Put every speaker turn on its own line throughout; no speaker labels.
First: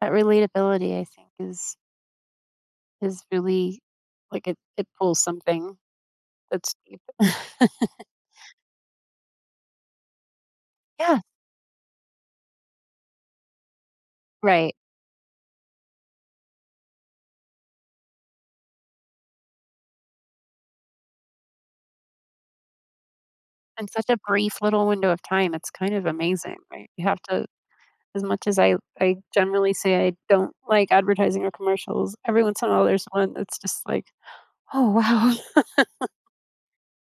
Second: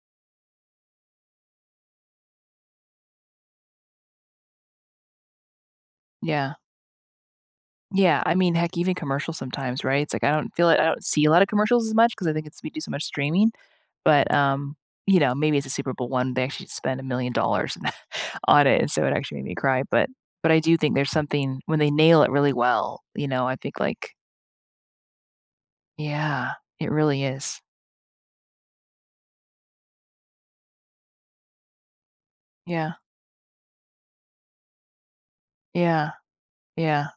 That relatability, I think, is is really like, it it pulls something
Yeah.
that's deep.
Yeah, I mean, heck, even commercials sometimes, right? It's, like, I don't feel like I don't
Yeah.
see a lotta commercials as much 'cause I think it's we do so much streaming, but,
Right.
um, you know, maybe it's a Super Bowl one. They actually spend a $1,000,000 on it, and so it actually made me cry, but but I do think there's something When they nail it really well, you know, I think,
In such
like
a brief little window of time, it's kind of
Yeah.
amazing, right?
It
You have
really
to
is.
As much as I w I generally say I don't like advertising or commercials, every once in a
Yeah.
there's one that's just like, "Oh, wow."
Yeah. Yeah.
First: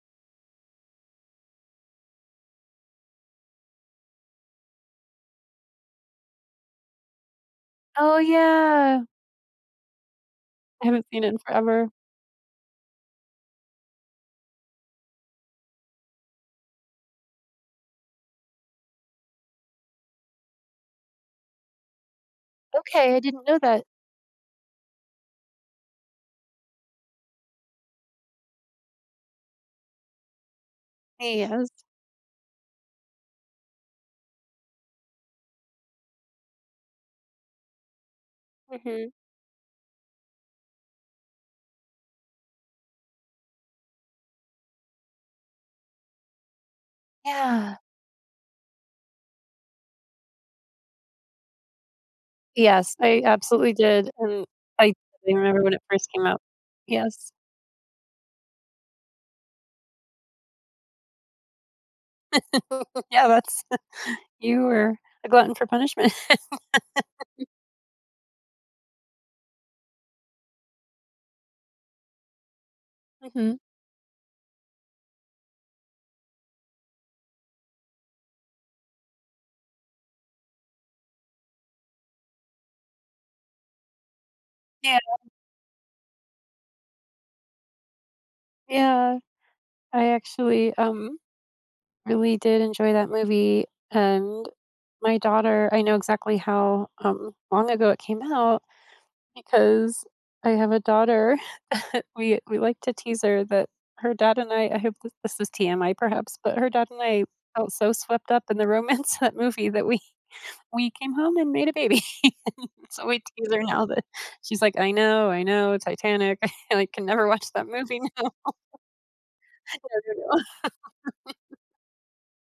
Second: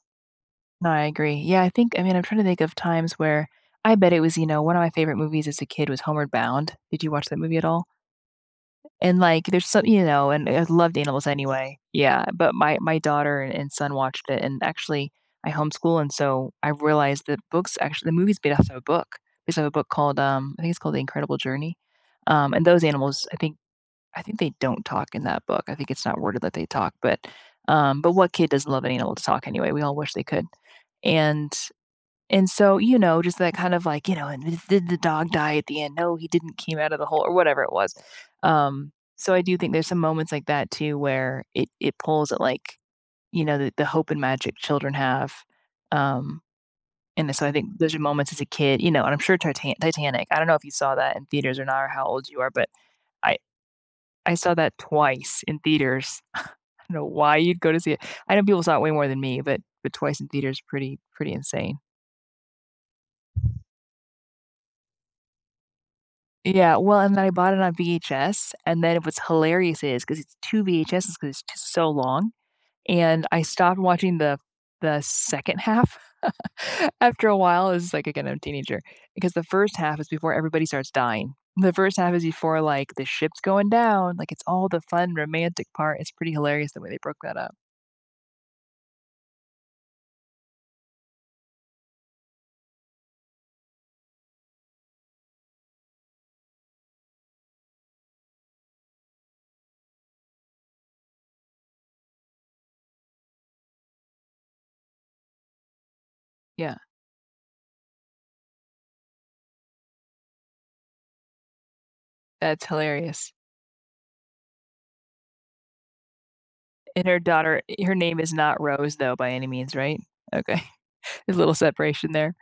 No, I agree. Yeah, I think I mean, I'm trying to think of times where I bet it was You know, one of my favorite movies as a kid was Homeward Bound. Did you watch that movie at all?
Oh, yeah.
And, like, there's so You know? And I
I
loved
haven't seen it
animals
in
anyway.
forever.
Yeah, but my my daughter and son watched it, and, actually I homeschool, and so, I realized that books Actually, the movie's based off of a book. We saw a book called, um I think it's called The Incredible Journey, um, and those
Okay, I
animals, I
didn't know
think
that.
I think they don't talk in that book, I think it's not worded that they talk. But, um, but what kid doesn't love an animal to talk, anyway? We all wish they could,
A
and
Yes.
s And so, you know, just that kind of like, "You know, and, th th the did the dog die, at the end." no, he didn't came out of the hole or, whatever it was. Um,
Mhm.
so, I Do think there's some moments like that too, where it it pulls at, like, you know, the the hope and magic children have? Um, and the so, I
Yeah.
think those are moments as a kid, you know, and I'm sure Tita Titanic I don't know if you saw that in theaters or not, or how old you are, but
Yes, I
I
absolutely did,
I
and
saw that
I'd I
twice in
remember when it first
theaters.
came out
I don't know
Yes.
why you'd go to see it I know people saw it way more than me, but but twice in theater is pretty pretty insane.
Yeah that's You were a glutton for punishment.
Yeah. Well and then I bought it on VHS, and then it was hilarious is 'cause it's 2 VHS's, 'cause it's just so long, and, I
Mhm.
stopped watching the f the second half after a while. It's just, like, again, I'm a teenager. Because the first half is before everybody starts dying. The first half is before, like, the ship's going down, like, it's all the
Yeah.
fun romantic part, it's pretty hilarious the way they broke that up.
Yeah, I actually, um, really did enjoy that movie, and my daughter I know exactly how, um, long ago it came out, because I have a daughter We we like to tease her that her dad and I- I hope th this is TMI perhaps- but her
Yeah.
dad and I felt so swept up in the romance of that movie that we we came home and made a baby,
That's
so we
hilarious.
tease her now that She's, like, "I know I know. Titanic. I can
And, her
never watch
daughter
that
eh, her
movie now.
name is not Rose though, by any means,
Yeah,
right?
you know?
Okay, a little separation there.